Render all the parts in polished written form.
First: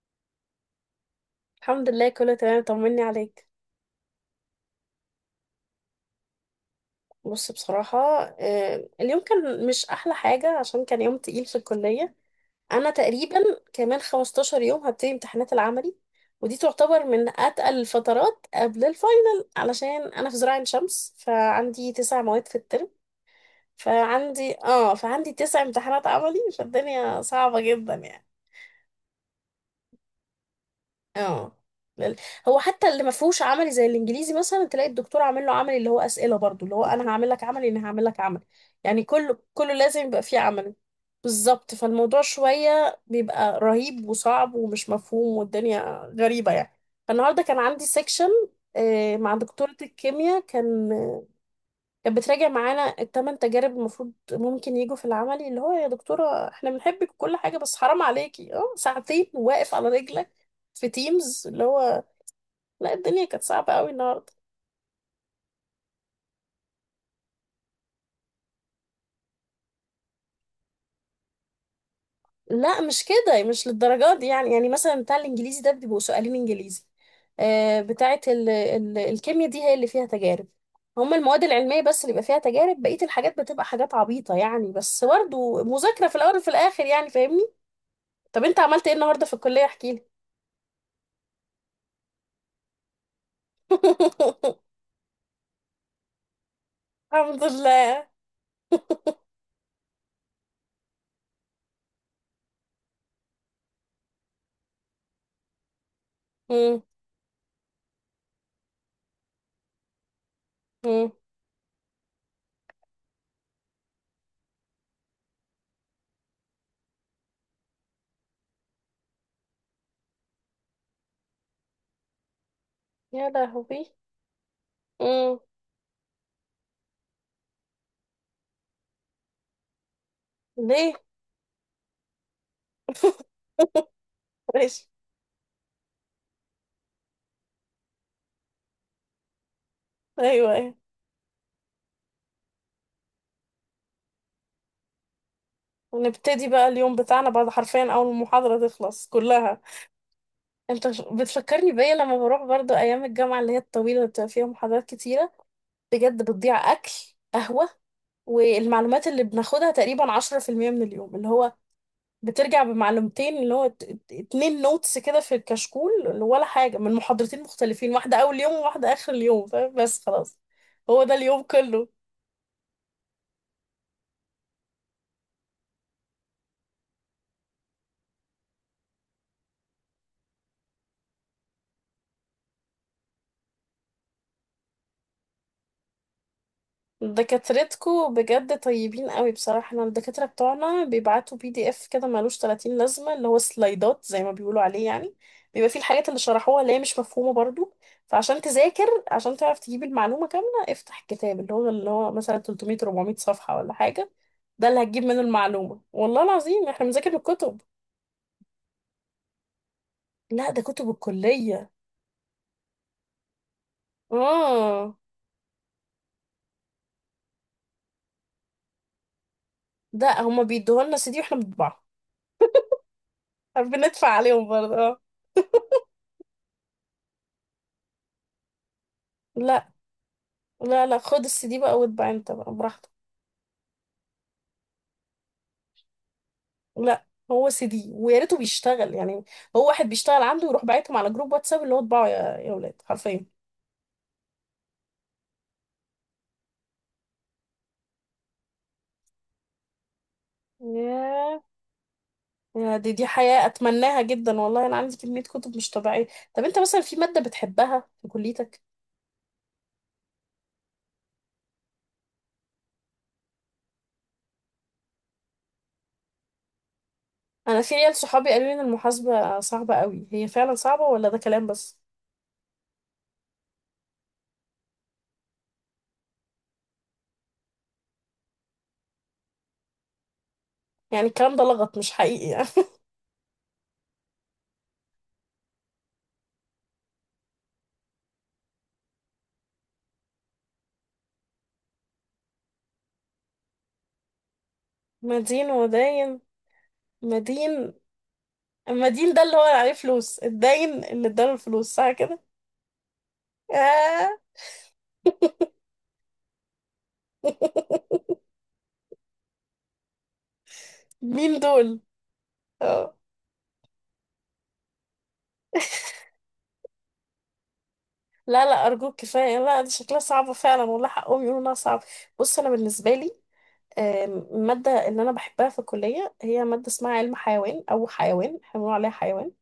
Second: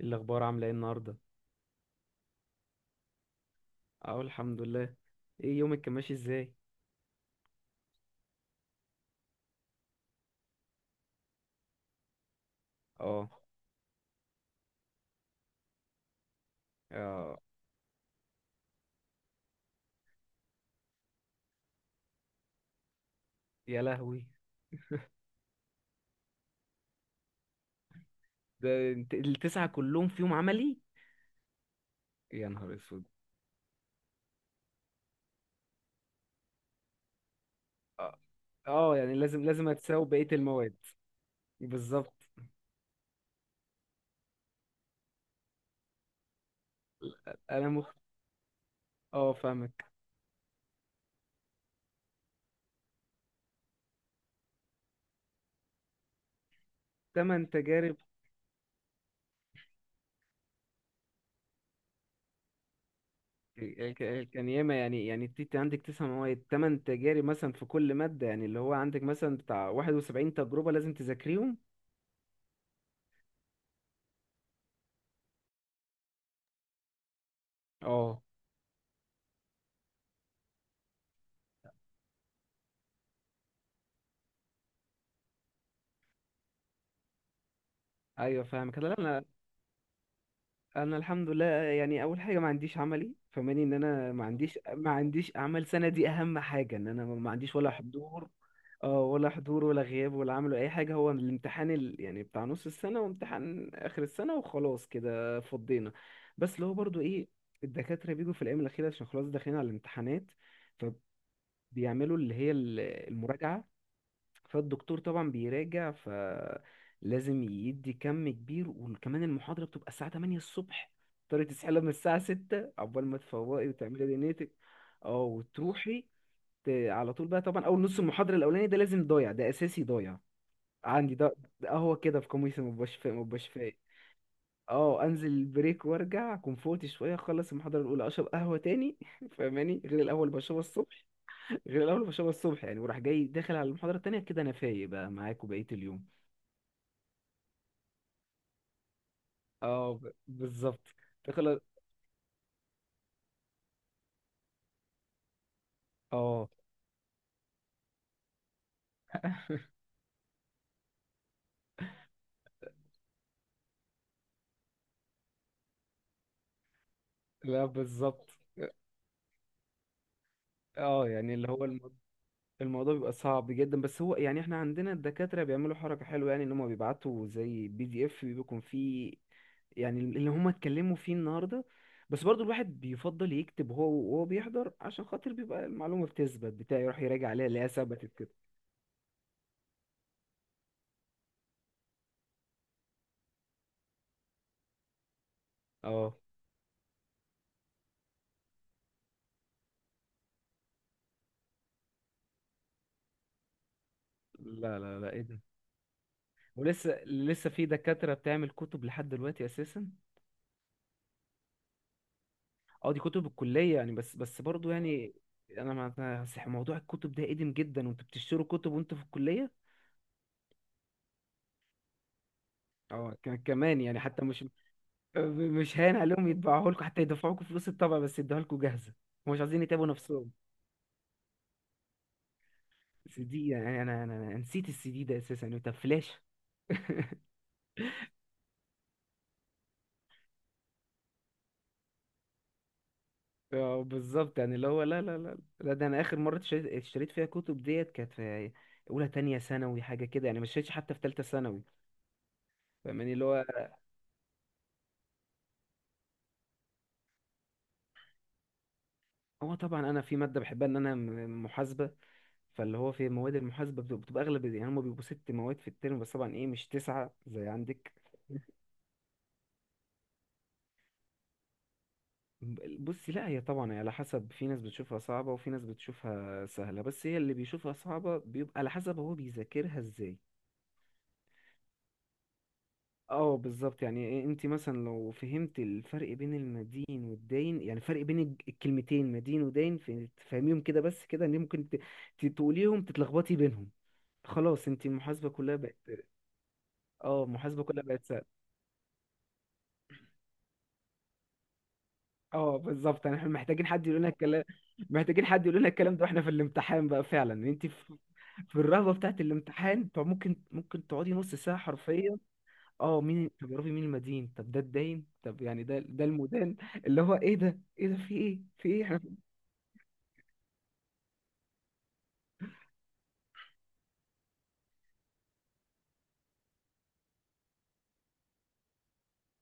إيه الاخبار؟ عامله ايه النهارده؟ الحمد لله كله تمام، طمني عليك. اه، الحمد لله. ايه يومك كان ماشي ازاي؟ بص، بصراحة، اليوم كان مش أحلى حاجة عشان كان يوم تقيل في الكلية. أنا اه. تقريبا كمان 15 يوم هبتدي امتحانات العملي، ودي تعتبر من اه، أتقل الفترات قبل الفاينل علشان أنا في زراعة عين شمس، فعندي تسع مواد في الترم. يا لهوي! فعندي تسع امتحانات عملي، فالدنيا صعبة جدا يعني. ده انت التسعه كلهم في يوم عملي؟ اه لل- يا هو نهار حتى اللي اسود! ما فيهوش عملي زي الانجليزي مثلا تلاقي الدكتور عامل له عملي اللي هو اسئله، برضو اللي هو انا هعمل لك عملي، اه. آه، يعني يعني كله لازم كله هتساوي لازم يبقى بقيه فيه عملي. المواد. بالظبط، بالظبط. فالموضوع شويه بيبقى رهيب وصعب ومش مفهوم والدنيا غريبه يعني. فالنهارده كان انا عندي مخ سيكشن اه، مع دكتوره فاهمك. الكيمياء، كانت بتراجع معانا التمن تجارب المفروض ممكن يجوا في العملي، اللي هو يا دكتورة احنا بنحبك وكل تمن حاجة بس تجارب؟ حرام عليكي، ساعتين واقف على رجلك في تيمز اللي هو. لا، الدنيا كانت صعبة قوي النهاردة. كان ياما، يعني انت عندك تسع مواد، تمن تجارب مثلا في كل ماده، يعني اللي هو عندك مثلا بتاع 71 تجربه لازم تذاكريهم. لا مش كده، مش للدرجات دي يعني، يعني مثلا بتاع الانجليزي ده بيبقوا سؤالين انجليزي. بتاعة اه. ال الكيمياء دي هي اللي فيها تجارب. هما المواد العلمية بس اللي بيبقى فيها تجارب، بقية الحاجات بتبقى حاجات عبيطة يعني، بس برضه مذاكرة في الأول وفي الآخر يعني، فاهمني؟ طب ايوه، انت فاهمك. عملت ايه لا، لا. النهاردة في الكلية؟ احكيلي. انا الحمد لله، يعني اول حاجه ما عنديش عملي، فماني ان انا ما عنديش ما عنديش اعمال سنه دي. اهم حاجه ان انا ما الحمد عنديش ولا لله. حضور. اه، ولا حضور ولا غياب ولا عمل ولا اي حاجه. هو الامتحان يعني بتاع نص السنه وامتحان اخر السنه، وخلاص كده فضينا. بس اللي هو مم. برضو ايه، الدكاتره بيجوا في الايام الاخيره عشان خلاص داخلين على الامتحانات، مم. فبيعملوا اللي هي المراجعه. فالدكتور طبعا بيراجع، فلازم يدي كم كبير، وكمان المحاضرة بتبقى الساعة 8 الصبح. تضطري تصحي من الساعة 6 عقبال ما يا تفوقي لهوي. وتعملي دنيتك. اه، مم. وتروحي. على طول بقى، طبعا أول نص المحاضرة الأولاني ده لازم ضايع، ده أساسي ضايع. ليه؟ عندي ده. ده هو كده في قميصي، مبقاش فايق مبقاش فايق. ماشي. اه، انزل البريك وارجع اكون فوقت شويه، اخلص المحاضره الاولى اشرب قهوه تاني. فاهماني، غير القهوه اللي ايوه بشربها ايوه. الصبح. غير الأول بشربها الصبح يعني، وراح جاي داخل على المحاضرة التانية كده أنا فايق بقى معاك وبقية اليوم. ونبتدي بقى اليوم بتاعنا بعد حرفيا اول المحاضره تخلص كلها. اه، بالظبط. داخل. بتفكرني بيا لما بروح برضو ايام الجامعه اللي هي الطويله اللي بتبقى فيها محاضرات كتيره، بجد اه. بتضيع اكل، قهوه. والمعلومات اللي بناخدها تقريبا 10% من اليوم، اللي هو بترجع بمعلومتين اللي هو اتنين نوتس كده في الكشكول، ولا حاجة من محاضرتين لا، مختلفين، واحدة بالظبط. أول يوم وواحدة آخر اليوم. فاهم؟ بس خلاص، هو اه، ده يعني اليوم اللي هو كله. الموضوع بيبقى صعب جدا، بس هو يعني احنا عندنا الدكاترة بيعملوا حركة حلوة، يعني ان هم بيبعتوا زي بي دي اف بيكون فيه يعني اللي هم اتكلموا فيه النهاردة. بس برضو الواحد بيفضل يكتب هو وهو بيحضر، عشان خاطر بيبقى المعلومة بتثبت بتاعي، يروح يراجع عليها اللي هي دكاترتكو ثبتت كده. بجد طيبين قوي، بصراحة احنا الدكاترة بتوعنا بيبعتوا بي دي اف كده ملوش 30 لازمة، اللي هو سلايدات زي ما بيقولوا عليه يعني. بيبقى فيه الحاجات اه. اللي شرحوها اللي هي مش مفهومة برضو. فعشان تذاكر، عشان تعرف تجيب المعلومة كاملة، افتح الكتاب اللي هو مثلا 300 400 صفحة ولا حاجة. ده لا، اللي لا، هتجيب لا، منه ايه ده! المعلومة، والله العظيم احنا ولسه بنذاكر الكتب. في دكاترة بتعمل كتب لحد دلوقتي أساسا؟ لا ده كتب الكلية. اه، دي كتب الكلية، يعني بس، بس برضو اه، يعني. أنا موضوع الكتب ده قديم جدا، وأنتوا بتشتروا كتب وأنتوا في الكلية. ده هما بيدوها لنا سي دي واحنا بنطبعها. اه، كمان، يعني بندفع حتى مش، عليهم برضه اه. مش هان عليهم يطبعوها لكم، حتى يدفعوا لكم فلوس الطبع بس يدوها لكم جاهزة. هم مش عايزين لا يتعبوا نفسهم. لا، خد السي دي بقى واتبع انت بقى براحتك. سي دي؟ يعني أنا نسيت السي دي ده أساسا، يعني طب فلاش. لا هو سي دي ويا ريته بيشتغل يعني. هو واحد بيشتغل عنده يروح باعتهم على جروب واتساب، اللي هو اتباعوا يا ولاد حرفيا. اه، بالظبط، يعني اللي هو لا، لا، لا، لا، ده أنا آخر مرة اشتريت فيها كتب ديت كانت في أولى تانية ثانوي حاجة كده، يعني ما اشتريتش حتى في تالتة ياه، ثانوي. يا دي دي فاهماني اللي هو. حياة اتمناها جدا والله، انا عندي كمية كتب مش طبيعية. طب انت مثلا في مادة بتحبها في كليتك؟ هو طبعا انا في ماده بحبها ان انا محاسبه. فاللي هو في مواد المحاسبه بتبقى اغلب، يعني هم بيبقوا ست مواد في الترم بس، طبعا ايه، مش تسعه زي انا في عندك. عيال صحابي قالوا لي ان المحاسبة صعبة قوي، هي فعلا صعبة ولا ده كلام بس؟ بصي، لا هي طبعا هي على حسب، في ناس بتشوفها صعبه وفي ناس بتشوفها سهله، بس هي اللي بيشوفها صعبه بيبقى على حسب هو بيذاكرها ازاي. يعني الكلام ده لغط مش حقيقي يعني؟ اه، بالظبط، يعني إيه، انت مثلا لو فهمت الفرق بين المدين والداين، يعني فرق بين الكلمتين مدين وداين، تفهميهم كده بس، كده ان ممكن تقوليهم تتلخبطي بينهم، خلاص انت المحاسبة مدين كلها بقت. وداين. اه، محاسبه مدين. كلها بقت سهل. المدين ده اللي هو عليه فلوس، الداين اللي اداله الفلوس، صح كده؟ اه، بالظبط، يعني احنا محتاجين حد يقول لنا الكلام، محتاجين حد يقول لنا الكلام ده. واحنا في الامتحان بقى فعلا، انت في في الرهبه بتاعت الامتحان، انت ممكن تقعدي نص مين ساعه دول؟ حرفيا. اه. اه، مين؟ طب يا ربي مين المدين، طب ده الداين، طب يعني ده المدان، اللي هو ايه ده ايه ده، في ايه لا لا في ايه أرجوك احنا! كفاية، لا دي شكلها صعبة فعلا، والله حقهم يقولوا إنها صعبة. بص أنا بالنسبة لي، المادة اللي أنا بحبها في الكلية هي مادة اسمها علم حيوان، أو حيوان احنا بنقول عليها حيوان.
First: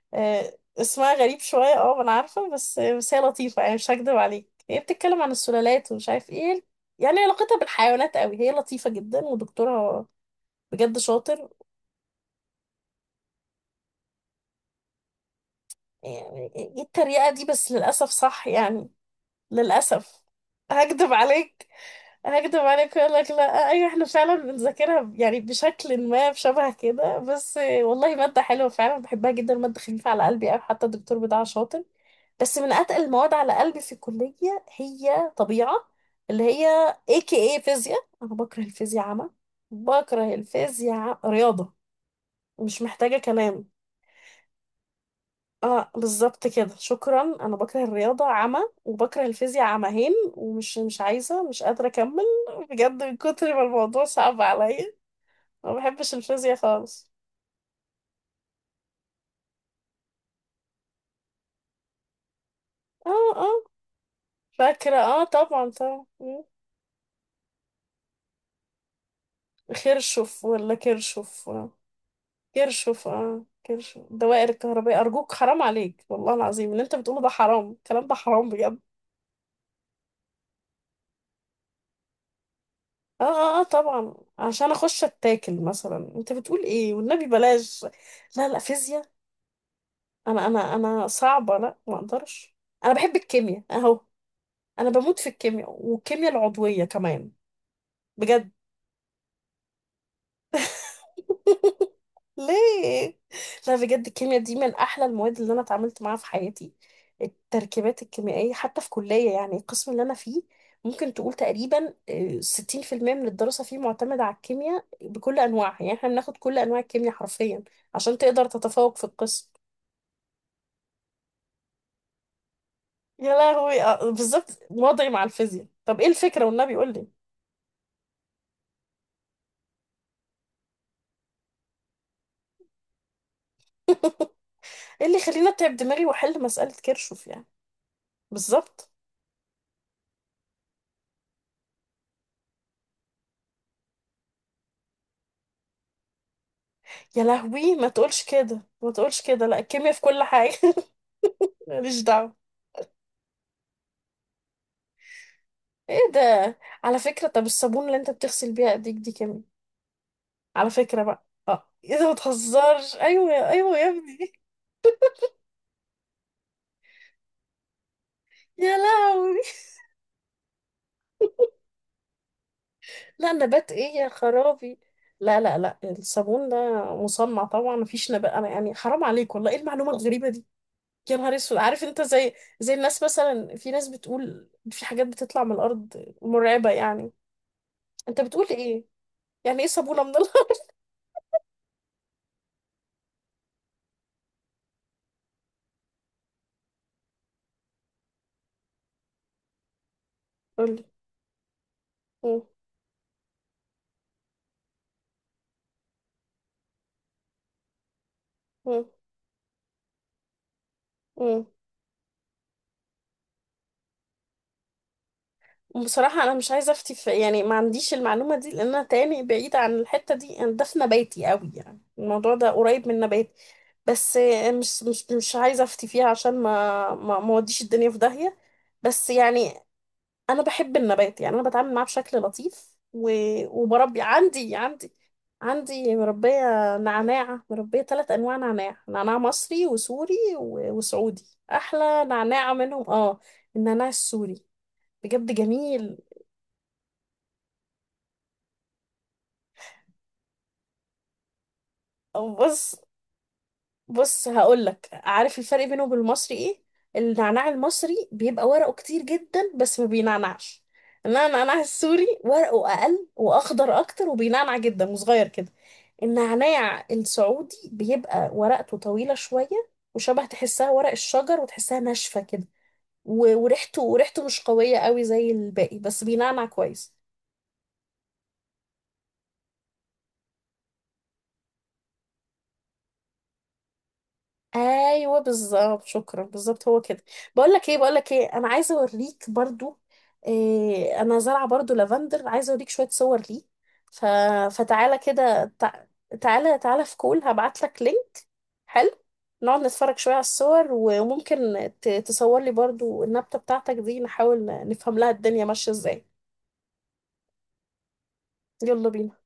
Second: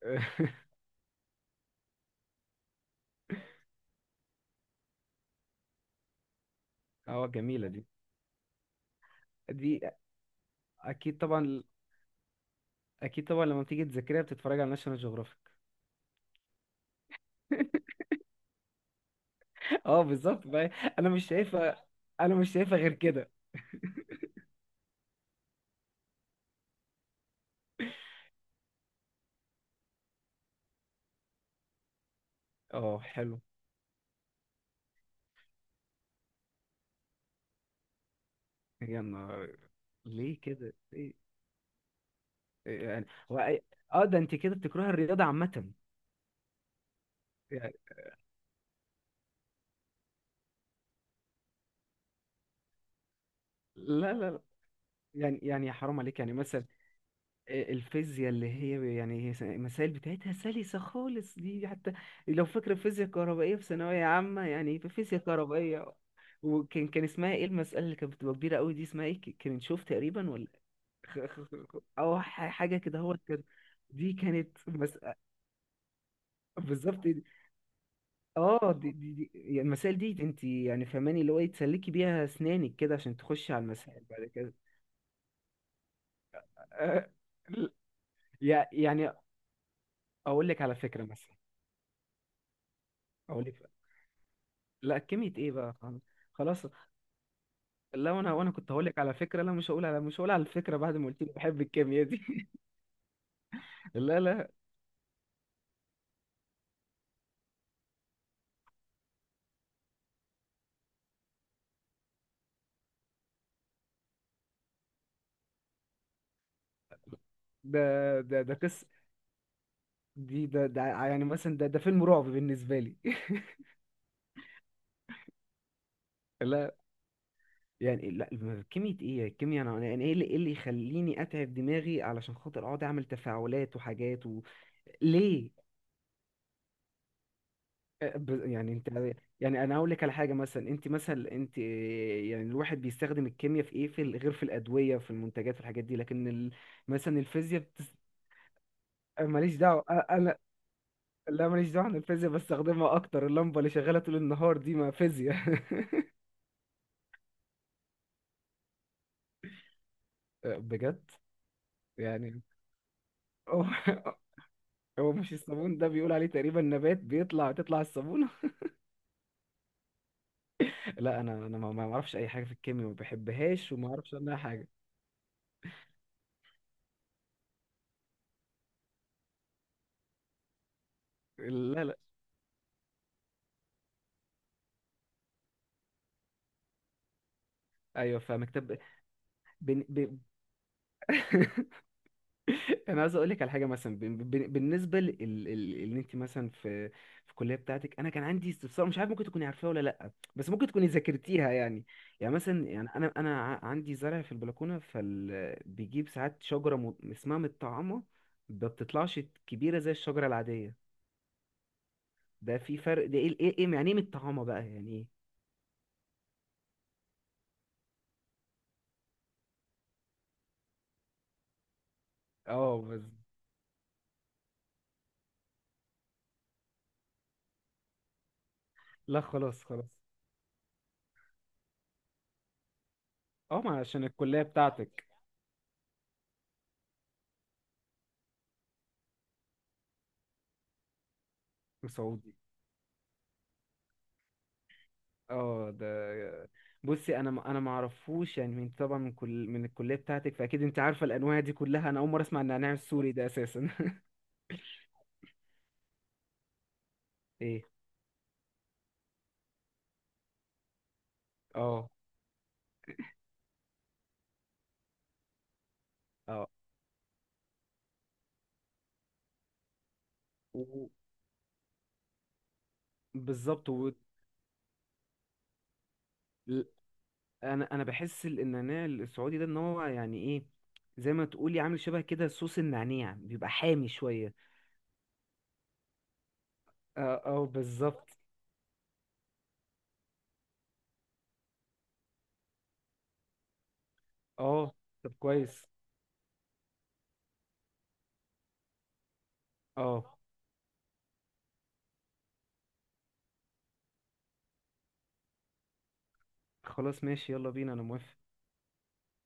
في- اسمها غريب شوية اه أنا عارفة، بس هي لطيفة يعني، مش هكدب عليك هي بتتكلم عن السلالات ومش عارف ايه، يعني اه، علاقتها جميله دي. بالحيوانات قوي. هي لطيفة جدا دي ودكتورها بجد اكيد شاطر، طبعا، اكيد طبعا لما بتيجي تذاكريها بتتفرج على ناشونال جيوغرافيك. يعني ايه التريقة دي بس للأسف صح يعني. اه، للأسف. بالظبط بقى. انا هكدب مش عليك؟ شايفه، انا مش هكدب شايفه غير عليك وأقول لك كده. لا أيوة احنا فعلا بنذاكرها يعني بشكل ما بشبه كده، بس والله مادة حلوة فعلا بحبها جدا، مادة خفيفة على قلبي أوي، حتى الدكتور بتاعها شاطر. بس من اه، أتقل المواد حلو. على قلبي في الكلية هي طبيعة، اللي هي AKA فيزياء. أنا بكره يا الفيزياء عامة. نهار! بكره ليه كده؟ الفيزياء، ليه؟ رياضة مش يعني محتاجة هو كلام. اه، ده انت كده بتكره الرياضه عامه اه بالظبط كده، شكرا. انا يعني. بكره الرياضه عمى وبكره الفيزياء عمهين، ومش مش عايزه، مش قادره اكمل، بجد من كتر ما الموضوع لا، لا، لا، صعب عليا. يعني يا ما حرام بحبش عليك، يعني الفيزياء مثلا خالص. آه، الفيزياء اللي هي يعني هي المسائل بتاعتها سلسه خالص، دي حتى لو فاكره فيزياء اه كهربائيه في اه ثانويه عامه، يعني في فاكره، فيزياء اه طبعا كهربائيه. طبعا. مم. وكان اسمها ايه المساله اللي كانت بتبقى كبيره قوي دي؟ اسمها ايه، كان نشوف تقريبا، خرشف ولا ولا كرشف؟ او حاجه كده، كرشف، هو اه كده. كرشف دي الدوائر كانت الكهربائيه. ارجوك حرام عليك والله العظيم، اللي انت بالظبط. بتقوله ده حرام، الكلام ده حرام اه، بجد. دي يعني المسائل دي، انت يعني فهماني اللي هو ايه، تسلكي بيها اسنانك كده عشان اه تخشي اه على اه المسائل طبعا، بعد كده. عشان اخش اتاكل مثلا، انت بتقول ايه؟ آه، والنبي ل- بلاش. لا لا فيزياء، يعني انا اقول لك على انا فكره انا مثلا. صعبه، لا ما اقدرش. انا بحب اقول الكيمياء لك، اهو، انا لا بموت في كميه ايه الكيمياء بقى خلاص. والكيمياء خلاص، العضويه كمان. لا انا بجد؟ وانا كنت هقول لك على فكره، لا مش هقول على الفكره بعد ما قلت لي بحب الكيمياء دي. ليه؟ لا بجد لا، الكيمياء لا، دي من احلى المواد اللي انا اتعاملت معاها في حياتي، التركيبات الكيميائيه. حتى في كليه، يعني القسم اللي انا فيه ممكن تقول تقريبا 60% من الدراسه فيه معتمده على الكيمياء بكل انواعها. يعني احنا بناخد كل انواع الكيمياء حرفيا ده عشان ده تقدر ده قصه، تتفوق في القسم. دي ده ده يعني مثلا ده فيلم رعب بالنسبه لي. يا لهوي. بالظبط وضعي مع الفيزياء. طب ايه الفكرة؟ لا والنبي قول لي. يعني لا، كيمياء ايه الكيمياء، انا يعني ايه اللي اللي يخليني اتعب دماغي علشان خاطر اقعد اعمل تفاعلات وحاجات و... ايه اللي يخليني ليه؟ اتعب دماغي واحل مسألة كيرشوف يعني؟ أه، يعني انت، بالظبط. يعني انا اقول لك على حاجه مثلا، انت مثلا انت، يعني الواحد بيستخدم الكيمياء في ايه، في غير في الادويه، في المنتجات، في الحاجات دي، لكن ال... مثلا يا الفيزياء لهوي ما بتس... تقولش كده ما تقولش كده ماليش لا دعوه الكيمياء في كل انا، حاجة. لا ماليش دعوه، انا ماليش الفيزياء دعوة. بستخدمها اكتر، اللمبه اللي شغاله طول النهار دي ما فيزياء. ايه ده؟ على فكرة، طب الصابون اللي انت بتغسل بيها ايديك دي كيمياء أه، على فكرة بجد؟ بقى، اه ايه ده ما يعني تهزرش، ايوه هو ايوه يا ابني. هو مش الصابون ده بيقول عليه تقريبا نبات تطلع الصابونة؟ يا لهوي، لا انا ما اعرفش اي حاجه في الكيمياء، ما لا نبات بحبهاش وما ايه يا اعرفش عنها حاجه. خرابي؟ لا الصابون ده مصنع طبعا، مفيش نبات، انا يعني حرام عليك والله، ايه المعلومة الغريبة دي؟ يا نهار اسود. عارف لا، لا، انت، زي الناس مثلا، في ناس بتقول في حاجات بتطلع من الارض مرعبه يعني. ايوه انت بتقول فاهمك. طب ايه؟ يعني ايه بن... صابونه من ب... الارض؟ انا عايز اقول لك على حاجه مثلا، بالنسبه ان انت مثلا في في الكليه بتاعتك، انا كان عندي استفسار مش عارف ممكن تكوني عارفاه ولا لا، بس ممكن قولي. تكوني ذاكرتيها يعني. يعني مم. مثلا، يعني انا انا عندي زرع في البلكونه، بيجيب ساعات شجره اسمها متطعمه. ما مم. بتطلعش كبيره زي الشجره العاديه. مم. ده في فرق، ده ايه يعني ايه متطعمه بقى يعني ايه؟ بصراحه انا مش عايزه افتي في، يعني ما عنديش المعلومه دي، لان انا تاني بعيده عن الحته دي، انا ده في نباتي قوي يعني، الموضوع ده اه، قريب من نباتي بس. مش عايزه افتي فيها عشان ما اوديش الدنيا في داهيه. بس لا يعني خلاص، خلاص. انا بحب النبات يعني، انا بتعامل معاه بشكل لطيف و... اه، ما وبربي. عشان الكلية عندي عندي بتاعتك. عندي مربيه نعناع، مربيه ثلاث انواع نعناع، نعناع مصري وسوري و... وسعودي. احلى سعودي؟ نعناع منهم اه النعناع السوري، بجد اه، جميل. ده بصي، انا انا ما اعرفوش، يعني من طبعا من الكلية بتاعتك فاكيد انت عارفة الانواع دي كلها، انا اول مرة أو اسمع ان نعناع بص، السوري ده اساسا. بص هقولك. عارف الفرق بينه وبين المصري ايه؟ النعناع ايه! المصري بيبقى ورقه كتير جدا بس ما بينعنعش. انما النعناع اه، السوري ورقه اقل واخضر اكتر، وبينعنع جدا وصغير كده. اه، النعناع السعودي بيبقى ورقته طويله شويه، وشبه تحسها ورق و- الشجر، وتحسها ناشفه كده. بالظبط وريحته و... مش قويه قوي زي الباقي بس بينعنع ل- كويس. انا انا بحس النعناع السعودي ده ان هو يعني ايه، زي ما تقولي عامل شبه كده صوص النعناع، بيبقى حامي شوية. ايوه بالظبط شكرا، بالظبط هو كده. اه، اه، بقول لك ايه بقول بالظبط. لك ايه انا عايزه اوريك برضو إيه، انا زارعه برضو لافندر، عايزه اوريك شويه صور ليه. ف... اه، فتعالى طب كده، كويس. تعالى تعالى في كول، هبعت لك لينك. حلو. نقعد نتفرج شويه اه، على الصور، وممكن تصور لي برضو النبته بتاعتك دي، نحاول نفهم لها الدنيا ماشيه ازاي. خلاص ماشي، يلا بينا انا موافق. يلا بينا.